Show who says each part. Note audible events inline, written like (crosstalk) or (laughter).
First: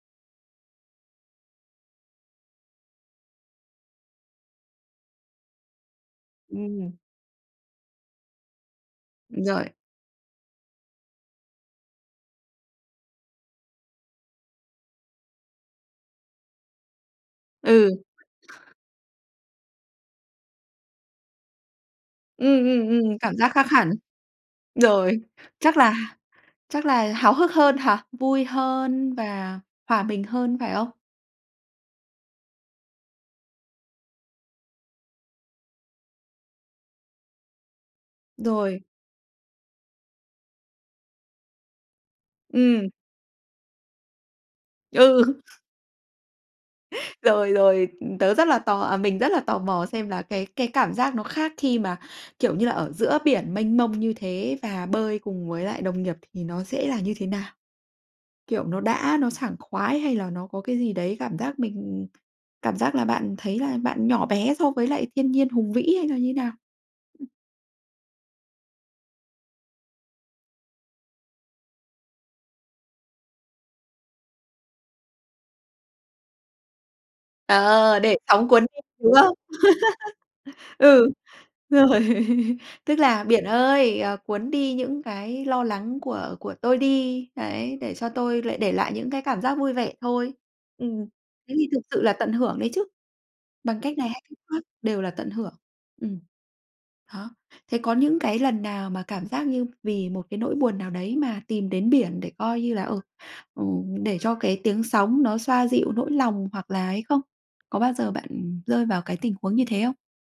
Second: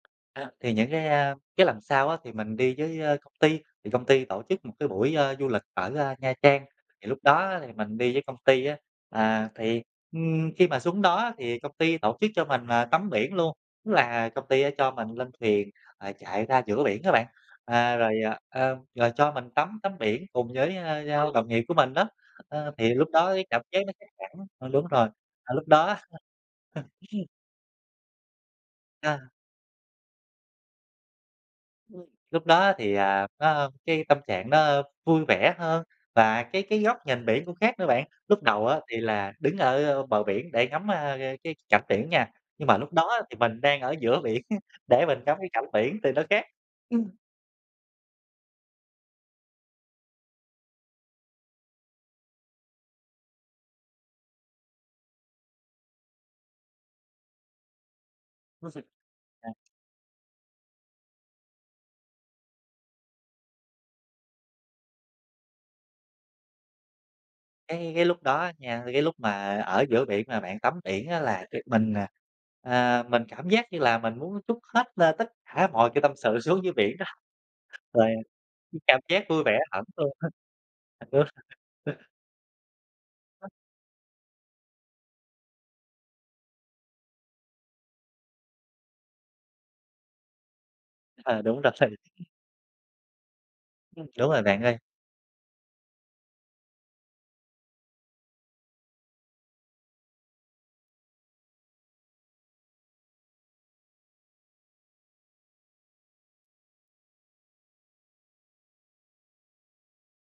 Speaker 1: A, thì những cái, a, cái lần sau á thì mình đi với, ơ, công ty. Thì công ty tổ chức một cái buổi, a, du lịch ở, a, Nha Trang,
Speaker 2: Ừm.
Speaker 1: thì lúc đó á thì mình đi với công ty á. À,
Speaker 2: Rồi.
Speaker 1: thì, ừm, khi mà xuống đó á thì công ty tổ chức cho mình, à, tắm biển luôn, tức là công ty á cho mình lên thuyền, ờ, chạy ra giữa biển á bạn,
Speaker 2: Ừ.
Speaker 1: à, rồi, à, a, rồi cho mình tắm tắm biển cùng với, a, a, đồng nghiệp của mình đó,
Speaker 2: Ừm,
Speaker 1: ơ,
Speaker 2: ừm,
Speaker 1: thì lúc
Speaker 2: ừm,
Speaker 1: đó
Speaker 2: cảm
Speaker 1: cái
Speaker 2: giác
Speaker 1: cảm
Speaker 2: khác
Speaker 1: giác
Speaker 2: hẳn.
Speaker 1: nó khác hẳn ờ, đúng rồi,
Speaker 2: Rồi,
Speaker 1: ờ, lúc
Speaker 2: chắc
Speaker 1: đó
Speaker 2: là h
Speaker 1: á
Speaker 2: chắc là
Speaker 1: (chuckles)
Speaker 2: háo hức hơn hả? Vui hơn
Speaker 1: A.
Speaker 2: và hòa mình hơn, phải không?
Speaker 1: Ừm, lúc đó á thì, à, nó, a, cái tâm trạng nó, a, vui vẻ hơn và cái cái góc nhìn biển cũng khác nữa bạn. Lúc đầu á
Speaker 2: Rồi.
Speaker 1: thì là đứng ở, ơ, bờ biển để ngắm, a, cái cảnh biển nha. Nhưng mà
Speaker 2: Ừm.
Speaker 1: lúc đó á thì mình đang ở giữa biển á, để mình
Speaker 2: Ừ.
Speaker 1: ngắm cái cảnh biển thì nó khác. Ừm.
Speaker 2: Rồi, rồi, ừm, tớ rất là tò à, mình rất là tò mò xem là cái cái cảm giác nó khác khi mà, kiểu như là, ở giữa biển mênh mông như thế và bơi cùng với lại đồng nghiệp thì nó sẽ là như thế nào? Kiểu, nó
Speaker 1: (chuckles)
Speaker 2: đã nó
Speaker 1: À.
Speaker 2: sảng khoái hay là nó có cái gì đấy, cảm giác mình cảm giác là bạn thấy là bạn nhỏ bé so với lại thiên nhiên hùng vĩ hay là như nào? Ừm.
Speaker 1: Cái cái lúc đó á nha, cái lúc mà ở giữa biển mà bạn tắm biển á là mình, à, à, mình cảm giác như là mình muốn trút hết lên tất cả mọi cái tâm sự xuống dưới biển đó,
Speaker 2: Ờ,
Speaker 1: rồi,
Speaker 2: để sóng cuốn
Speaker 1: ừm,
Speaker 2: đi,
Speaker 1: cảm
Speaker 2: đúng
Speaker 1: giác
Speaker 2: không?
Speaker 1: vui vẻ hẳn luôn á.
Speaker 2: (laughs)
Speaker 1: Thật
Speaker 2: Ừ,
Speaker 1: luôn.
Speaker 2: rồi
Speaker 1: (chuckles)
Speaker 2: (laughs) tức là "Biển ơi, ờ, cuốn đi những cái lo lắng của của tôi đi", đấy, "Để cho tôi lại để lại những cái cảm giác vui vẻ thôi." Ừm,
Speaker 1: Ờ,
Speaker 2: thế
Speaker 1: đúng
Speaker 2: thì
Speaker 1: rồi
Speaker 2: thực
Speaker 1: thì
Speaker 2: sự là tận hưởng đấy chứ. Bằng cách
Speaker 1: Ừm,
Speaker 2: này hay
Speaker 1: đúng
Speaker 2: cách
Speaker 1: rồi bạn
Speaker 2: khác
Speaker 1: ơi.
Speaker 2: đều là tận hưởng. Ừm, đó, thế có những cái lần nào mà cảm giác như vì một cái nỗi buồn nào đấy mà tìm đến biển để, coi như là, ừ, ừ, để cho cái tiếng sóng nó xoa dịu nỗi lòng hoặc là ấy không? Có bao giờ bạn rơi vào cái tình huống như thế không?